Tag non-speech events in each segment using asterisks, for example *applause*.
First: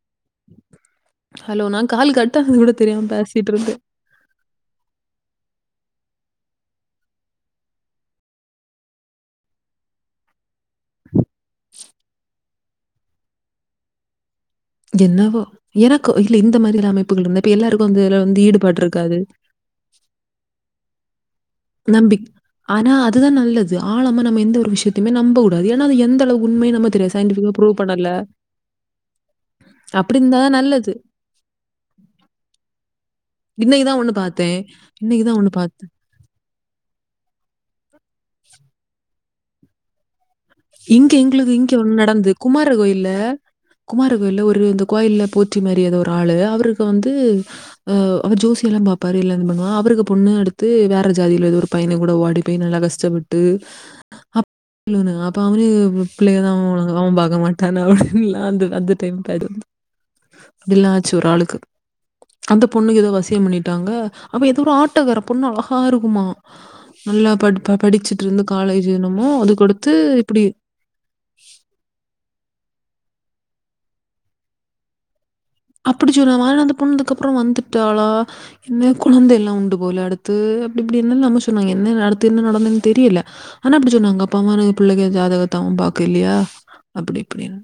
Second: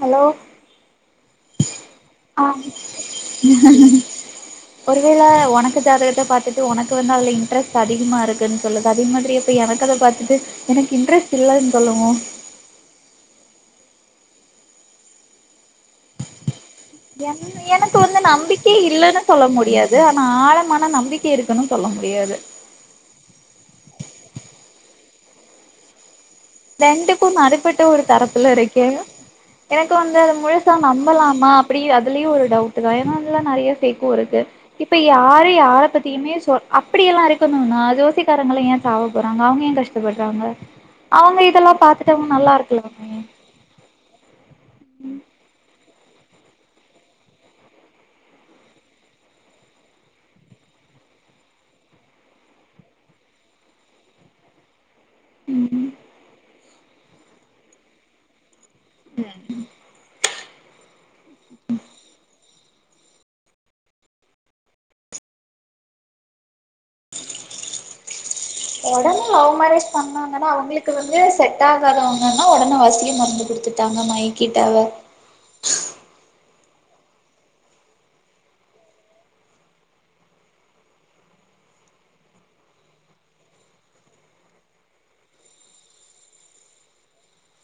Hello hello நா call ஆ கட்டானது கூட தெரியாம பேசிட்ருக்கே ஒருவேள உனக்க ஜாதகத்த பாத்துட்டு உனக்கு வந்து அதுல இன்ட்ரெஸ்ட் அதிகமா இருக்குனு சொல்லுது அதே மாதிரி இப்போ எனக்க அத பாத்துட்டு எனக்கு இன்ட்ரெஸ்ட் இல்லனு சொல்லுமோ என்னவோ எனக்கு இல்ல இந்த மாதிரி என் எனக்கு வந்து நம்பிக்கையே இருக்காது. இல்லன்னு சொல்ல முடியாது து ஆனா ஆழமான நம்பிக்கை இருக்குனும் சொல்ல நம்பி முடியாது ஆனா அதுதா நல்லது ஆழமா நம்ம எந்த ஒரு விஷயத்தையுமே நம்பக் கூடாது ஏனா அது எந்த அளவு உண்மைன்னு நமக்கு தெரியாது. ரெண்டுக்கும் சயின்டிஃபிக்கா ப்ரூவ் நடுப்பட்ட ஒரு பண்ணல. தரத்துல இருக்கேன் எனக்கு வந்து அப்படி அது இருந்தா தான் முழுசா நல்லது. நம்பலாமா அப்டி அதுலயு ஒரு டவுட்டு ட் ஏன்னா எல்லா நெறைய இன்னைக்கு தான் ஒண்ணு ஃபேக்கும் இருக்கு பார்த்தேன். இப்ப இன்னைக்கு தான் ஒண்ணு யாரு யார பார்த்தேன். பத் த்துலமே சோ அப்டிய எல்லா இருக்கணும்னா ஜோசிக்காரங்கள ஏன் சாவ போறாங்க அவங்க ஏன் கஷ்டப்படுறாங்க இங்க எங்களுக்கு இங்க ஒன்னு நடந்து குமார இருக்கலாமே கோயில குமார கோயில்ல ஒரு இந்த கோயில்ல போற்றி மாறி ஏதோ ஒரு ஆளு அவருக்கு வந்து அ அவர் ஜோசியம் எல்லா பாப்பாரு எல்லா இதும் பண்ணுவ அவருக்கு பொண்ணு எடுத்து வேற ஜாதில ஏதோ ஒரு பையன கூட ஓடிப் போய் நல்லா கஷ்டப்பட்டு *unintelligible* இப்ப அவனு பிள்ளைய தா அவ வளக் அவன் பாக்க மாட்டானு அப்டின்லா வந்து அந்த டைம் *unintelligible* அப்படில்லாம் ஆச்சு ஒரு ஆளுக்கு அந்த பொண்ணுக்கு ஏதோ வசியம் பண்ணிட்டாங்க அப்ப ஏதோ ஒரு ஆட்டக்கார பொண்ணு அழகா இருக்குமா நல்லா ப படிச்சுட்டு இருந்து காலேஜ் என்னமோ அதுக்கடுத்து இப்படி ஆனா அவங்களுக்கு வந்து செட் ஆகாதவங்கன்னா உடனே வசிய மருந்து கொடுத்துட்டாங்க மயக்கிட்டாவ அப்படி சொன்னாவ அந்த பொண்ணு அதுக்கு அப்பறம் வந்துட்டாளா என்ன கொழந்த எல்லாம் உண்டு போல அடுத்து அப்டி இப்டி என்ன நம்ம சொன்னாங்க என்ன அடுத்து என்ன நடந்ததுன்னு தெரியல ஆனா அப்படி சொன்னாங்க அப்பாவ பிள்ளைக ஜாதகத்த அவன் பாக்க இல்லையா அப்டி இப்டின்னு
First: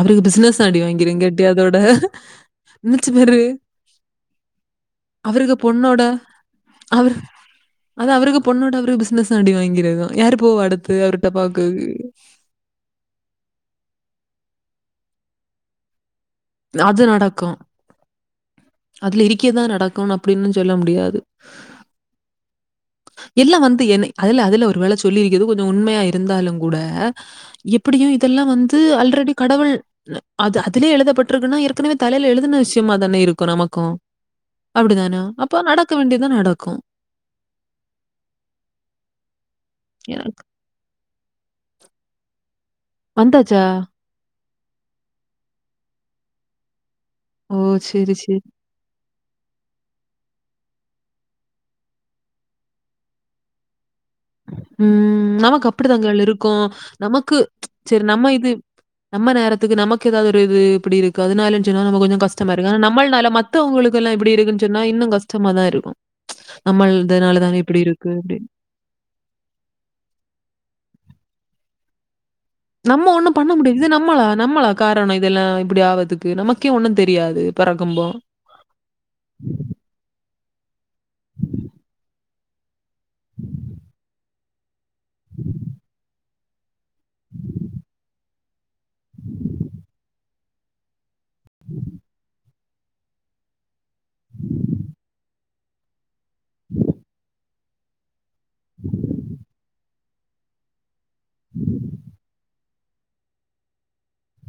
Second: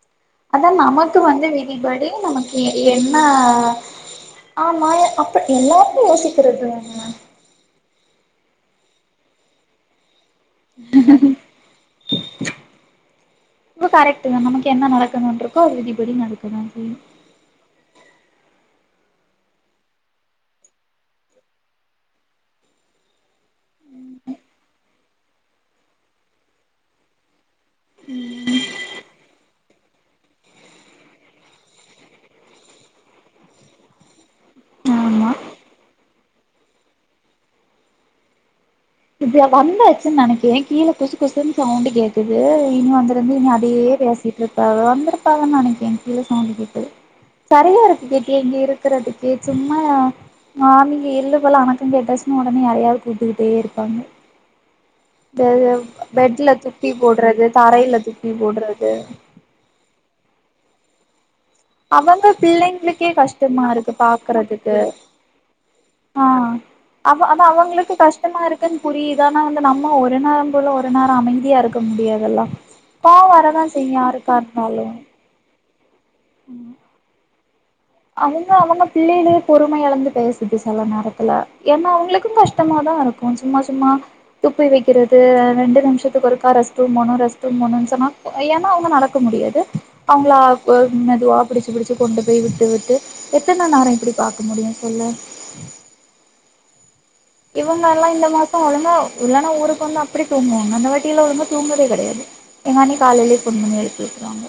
அவருக்கு பிஸ் அதான் நமக்கு வந்து விதிபடி நமக்கு நெனச்சு என்ன பாரு ஆமா அப் அவருக்கு பொண்ணோட எல்லாருக்கும் யோசிக்கிறது தானே அவரு அது அவருக்கு பொண்ணோட அவரு பிசினஸ்ம் அடி வாங்கிருக்கும் யாரு போவா அடுத்து அவர்கிட்ட பாக்குறதுக்கு கரக்ட் தான் நமக்கு என்ன நடக்கணும்ன்டிருக்கோ அது விதிபடி நடக்கும் அது நடக்கும் அதுல இரிக்கதான் நடக்கும்ணு அப்டின்னும் சொல்ல முடியாது எல்லாம் வந்து என்ன அதுல அதுல ஒரு வேல சொல்லிருக்கிறது கொஞ்சம் உண்மையா இருந்தாலும் கூட எப்படியும் இதெல்லாம் வந்து ஆல்ரெடி கடவுள் அது அதுலே எழுதப்பட்ருக்குன்னா ஏற்கனவே தலையில எழுதுன விஷயமா தான இருக்கும் நமக்கும் அப்படிதான ஆமா அப்போ நடக்க வேண்டிதா நடக்கும் இதுக வந்தாச்சு எனக்கு நெனைக்கேன் கீழ குசு குசுனு சவுண்ட கேக் க்குது இனிமே அங்கருந்து இனு வந்தாச்சா அதயே பேசி இப்ப வந்துருப்பாங்க நெனைக்கே கீழ சவுண் கேக்குது ஓ சரியா இருக்கு சரி கேட்டியே சரி இங்க இரு க்கறதுக்கு சும்மா மார்னிங் எள்ளு போல அணக்கம் கேட்டாச்சுன்னா ஒடனே யாரையாவது கூப்ட்டுக்கிட்டே இரு பாங்க ம் நமக்கு அப்படித்தங்கல் பெட்ல இருக்கும் துப்பி நமக்கு போடுறது தரையில சரி துப்பி நம்ம இது போடுறது நம்ம நேரத்துக்கு நமக்கு ஏதாவது ஒரு இது இப்படி இருக்குது அதுனால ஏன்னா நம்ம கொஞ்சம் அவங்க கஷ்டமா இருக்கு ஆ பிள்ளைங்களுக்கே நம்மள்னால கஷ்டமா இருக்கு மத்தவங்களுக்கு எல்லாம் எப்படி இருக்குன்னு பாக்குறதுக்கு சொன்னா இன்னும் கஷ்டமா தான் இருக்கும் ஆ அவ அது நம்மள்தனாலதானே இப்டி அவங்களுக்கு இருக்கு கஷ்டமா அப்டின் புரியுது ஆனா வந்து நம்ம ஒரு நேரம் போல ஒரு நேரம் அமைதியா இருக்க முடியாதுல்ல நம்ம கோவ வரதா செய்யு யாருக்கா இருந்தாலு துல்லா இப்டி ஆவதுக்கு நமக்கே ஒண்ணும் தெரியாது பெறக்கம்போ அவங்க அவங்க பிள்ளையிலயே பொறும எழந்துட்டு செல நேரத்துல ஏன்னா அவங்களுக்கும் கஷ்டமாதா இருக்கு சும்மா சும்மா துப்பி வெக்கிறது ரெண்டு நிம்ஷத்துக்கு ஒருக்கா ரெஸ்ட் ரூம் போணு டெஸ்ட் ரூம் போணு சொன்னா ஏனா அவங்க நடக்க முடியாது அவங்களா மெதுவா புடிச்சி புடிச்சி கொண்டு போய் வி ட்டுவிட்டு எத்தன நேரம் இப்டி பாக்க முடியு சொல்லு இவங்கல்லா இந்த மாசோ ஒழுங்கா இல்லன்னா ஊருக்கு வந்து அப்டி தூங்குவாங்க இந்த வாட் கீழ உழுந்து தூங்கவே கெடையாது எங்கண்ணி காலையிலயே ஃபோன் பண்ணி எழுப்பி வுட்றுவாங்க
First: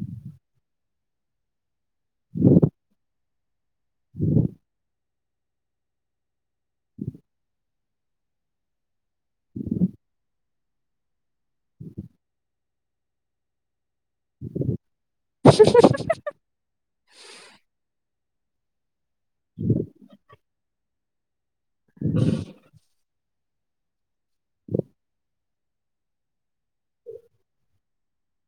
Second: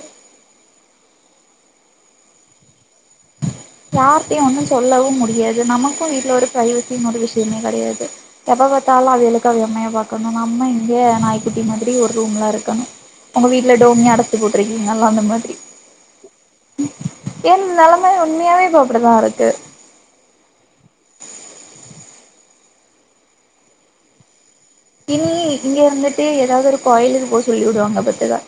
யார்ட்டயு ஒன்னு சொல்லவு முடியாது நமக்கும் வீட்டுல ஒரு பிரைவசியும் ஒரு விஷயமே கெடையாது எப்ப பாத்தாலு அவயளுக்கு அவ அம்மையா பாக்கணு நம்ம இங்கே நாயிக் குட்டி மாதிரி ஒரு ரூம்லா இருக்கணு உங்க வீட்டுல டோம்யே அடச் போட்டிருக்கீங்கல்லா அந்த மாதிரி என் நெலம் ம் உண்மையாவே இப்ப அப்டித்தா இருக்கு இனி இங்க வந்துட்டு ஏதாவது ஒரு கோயிலு போ சொல்லி விடுவாங்க பாத்துக்க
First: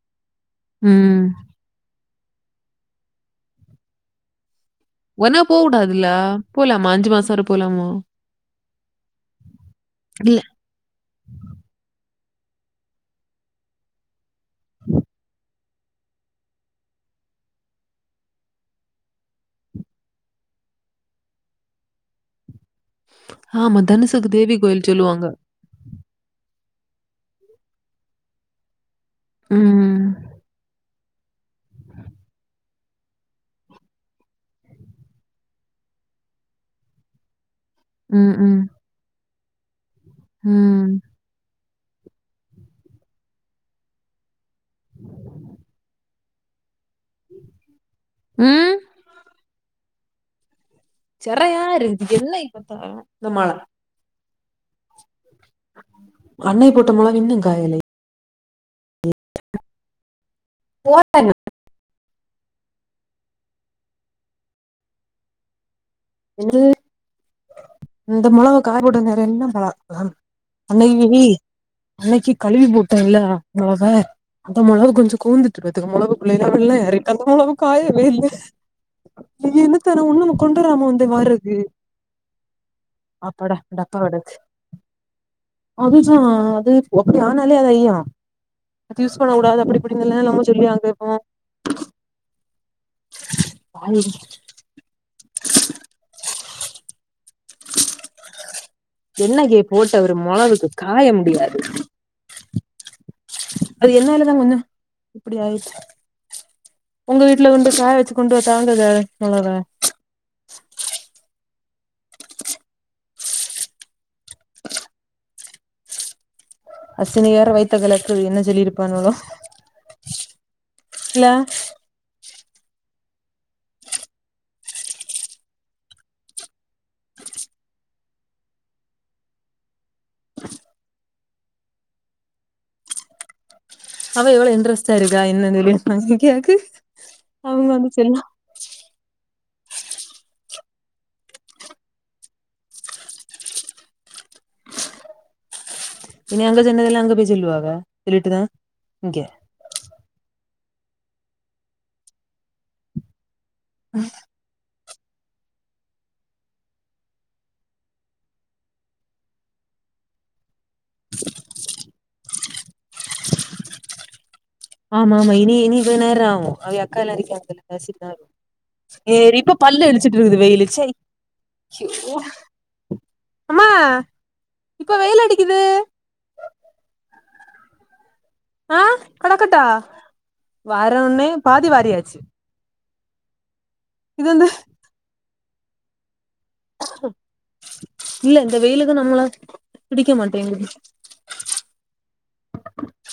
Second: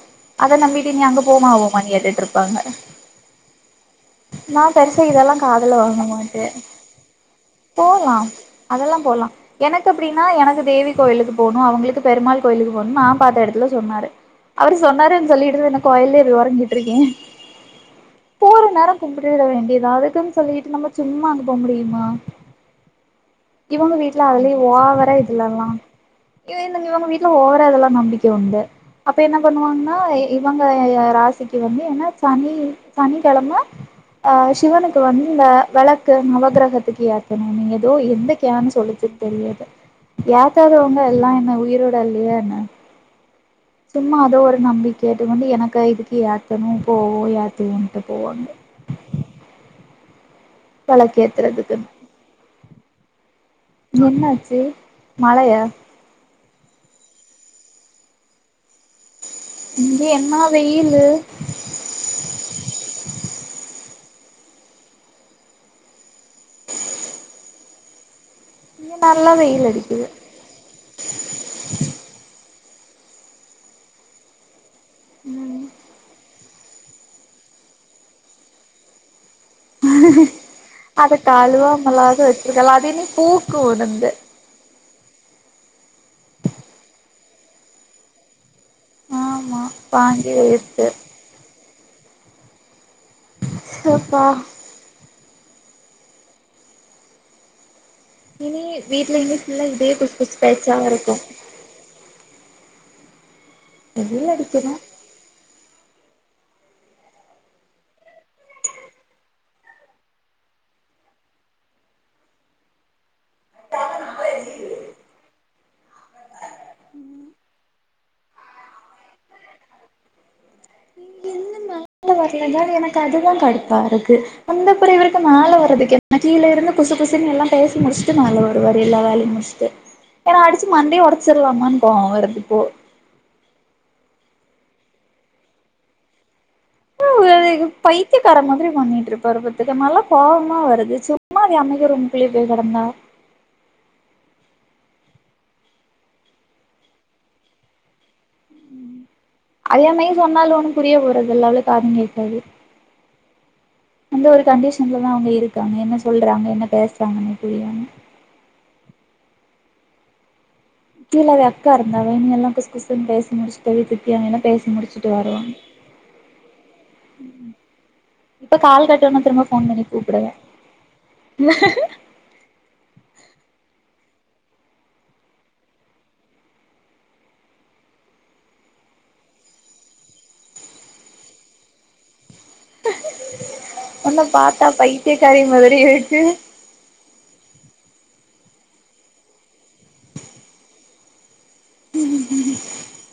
அத நம்பீட்டு நீ அங்க ம். போமாபோமான்னு கேட்டுட்டு இருப்பாங்க நா பெருசா இதல்லா உடனே காதுல வாங்க போகக்கூடாதுல்ல. மாட்ட போலாமா? மாசம் வரை போலாமா? போலாம் அதெல்லா போலா எனக்கு எப்டினா இல்ல. எனக்கு தேவி கோயிலுக்கு போணு அவங்களுக்கு பெருமாள் கோயிலுக்கு போனு நான் பாத்த எடத்துல சொன்னாரு அவரு சொன்னாருன்னு சொல்லிட்டுரு என்ன கோயில்லயே வொறங்கிட்டுருக்கே போர நேரம் கும்பிட்டுட வேண்டியதா அதுக்குன்னு சொல்லிட்டு நம்ம சும்மா அங்க போ முடியுமா ஆமா. இவங்க தனுஷுக்கு வீட்டுல தேவி அதுலயு கோயில் ஓவர சொல்லுவாங்க. இதுலல்லா இவந்த இவங்க வீட்டுல ஓவற இதல்லா நம்பிக்க உண்டு அப்ப என்ன பண்ணுவாங்கன்னா ம். இவங்க ராசிக்கு வந்து என்னா சனி சனி கெழம அஹ் சிவனுக்கு வந்து இந்த வெளக்கு நவகிரகத்துக்கு ஏத்தணு நீ ஏத் து ம், ம், எந்தக்கேன சொல்லுச்சுன் தெரியாது ம். ஏத்தாதவங்க எல்லா என்ன உயிரோ டல்லையா என்ன சும்மா அதோ ஒரு நம்பி கேட்டுவந்து எனக்கு இதுக்கு ஏத் தனு போவோ யாத்தயேண்ட்டு போவாங்க ம். சரியான வெளக்கேத்துறதுக்குன்னு *unintelligible* இந்த மழ என்னாச்சி மழையா அன்னைய போட்ட மொளகு இன்னு காயலை இங்க என்னா வெயிலு போறேன். இரு இந்த மொளக இங்க காயபோட்ட நேரம் நல்லா என்ன மழ வெயில் அடிக்குது அன்னைக்கி அன்னைக்கி கழுவி போட்டோல்ல மொளக அந்த மொளகு கொஞ்சோ கூந்துட்டு ம் பாத்துகோ மொளகு *unintelligible* காயவே இல்ல நீ என்னத்தானா ஒன்னுமே கொண்டு வராம வந்த மாரிக்கு மளாவது வச்சிருக்கலா அல்லாதியு நீ பூக்கு டப்பா உணந்து கெடக்கு அதுதா அது ஒப்டி ஆனாலே அது ஐய்யோ தி யூஸ் ஆமா பண்ணக்கூடாது அப்டி இப்டின்னில்ல வாங்கி நம்ம சொல்லியா வேஸ்ட்டு கேபோ ஷோ ப்பா இனி வீட்ல இனி எண்ணகியே ஃபுல்லா இதே போட்ட குசு ஒரு குசு மொளகுக்கு பேச்சாவா காய இருக்கு முடியாது அது என்னாலதா வெயில் கொஞ்சோ அடிக்குதா இப்டி ஆயிச்சு உங்க வீட்டுல கொண்டு காய வச்சு கொண்டு வ தாங்குத மொளவ *unintelligible* *inaudible* அசினியிர வயித்த கலக்குறது என்ன சொல்லியிருப்பானுங்களோ இல்ல மா வரலதா எனக்கு அதுதா கடுப்பா இருக்கு வந்தபுறோ இவருக்கு மேல வரதுக்க என்ன கீழ இருந்து குசு குசுனு எல்லா பேசி முடிச்சுட்டு மேல வருவாரு எல்ல வேலையு முடிச் சிட்டு ஏனா அடிச்சு மண்டே ஒடச்சிடலாமான்னு கோவோ வருறதுப்போ அவ எவ்ளோ இன்ட்ரெஸ்ட் ஆ இருக்கா என்னா ஜோலி இன்கி எக்கு வு இவருக்கு பைத்தியகாரே மாதிரி பண்ணிட்டு இருப்பாரு பாத் துக்கோ இதுமேல்லா கோபமா வருது சும்மா அது அமைதியா இரு உ பிள்ளை போய் கெடந்தா இனி அங்க சொன்னதெல்லா அங்க போய் சொல்லுவாக சொல்லிட்டுதா இங்கே ஐயம்மையனு சொன்னாலு ஒண்ணு புரிய போறது இல்ல அவளுக்கு காதும் கேட்காது ம் இந்த ஒரு கண்டிஷன்லதா அவுங்க இருக்காங்க என்ன சொல்றாங்க என்ன பேசுறாங்கன்னே புரியாம கீழ இவே அக்கா இருந்தாவே நீ எல்லா குசு குசு னு பேசி முடிச்சு தவி தப்பிங்க எனா ஆமா ஆமா இனி இனிக்கு நேராகு அவிக அக்கா ல்லா இருக்கியா பிள பேசிட்டுதா இரு இப்ப கால் ஏ கட்டோன டி திரும்ப இப்ப ஃபோன் பண்ணி பல்ல இழிச்சிட்டு கூப்பிடுவே இருக்குது வெயிலுச்சை குய்யோ அமா இப்ப வெயில் அடிக்குது ஆஹ் கடக்கட்டா வார உன்னே பாதி வாரியாச்சு ஒன்ன இது வந்து பாத்தா பைத்தயகாரி மாதிரி இருக்கு இல்ல இந்த வெயிலுக்கு நம்மள பிடிக்க மாட்டேகுது உஹம் உ உ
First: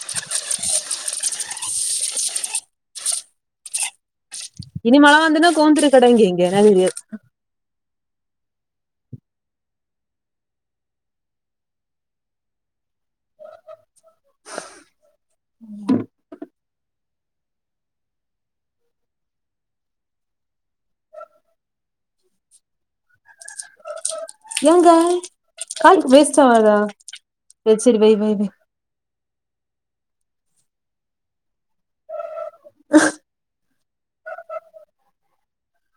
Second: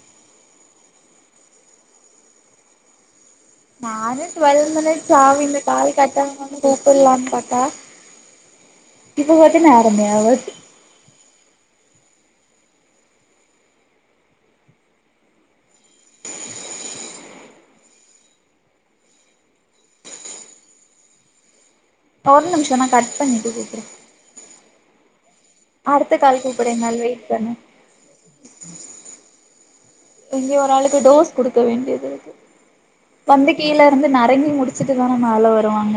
நானு டுவெல் இனி மினிட்ஸ் மழ ஆகு வந்துன்னா இந்த கோந்துரு கால் கெடங்க கட்டாகுனு இங்க கூப்பிடலான்னு பாத்தா இப்ப மட்டு நேரமே ஆவாது ம் ஒரு நிமிஷோ நா கட் பண்ணிட்டு கூப்டு ஏங்க கால் க்கு அடுத்த வேஸ்ட் ஆவாத கூப்பிடுங்கள் வெயிட் பண்ணு எ செரி வெய் வெய் வெய் இங்கய ஒரு ஆளுக்கு டோஸ் குடுக்க வேண்டியது இருக்கு வந்துட் கீழ இருந்து நரங்கி முடிச்சுட்டு தான மேல வருவாங்க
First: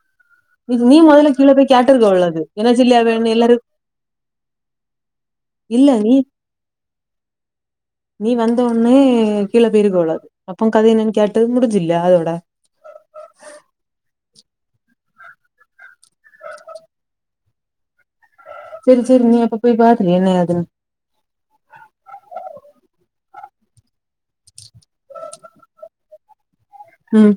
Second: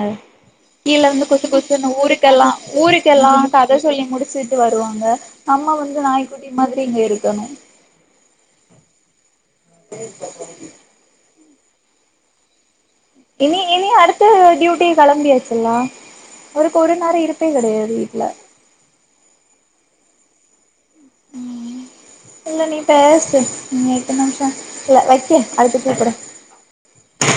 நீ கீழ இருந்து மொதல்ல குசு கீழ போய் குசுன்னு கேட்டிருக்க உள்ளது ஊருக்கெல்லா என்ன ஜில்லியா ஊருக்கெல்லா வேணு எல்லாரு கத சொல்லி முடிச்சுட்டு வருவாங்க நம்ம இல்ல வந்து நீ நாய்க்குட்டி மாதிரி இங்க இருக்கணு நீ வந்த உன்னே கீழ போயிருகோளது அப்போ கதை என்னன்னு கேட்டு முடிஞ்சில்லையா அதோட இனி இனி அடுத்து டியூட்டி கெளம்பியாச்சுல்லா ஒரு குறு நேர இருப்பே கெடையாது வீட்ல செரி செரி நீ அப்ப போய் பாத்திரு என்ன ஏது னு ம் இல்ல நீ பேசு நீ எட்டு நிமிஷம் இல்ல வைக்கே அடுத்துக்கு கூப்டு ம்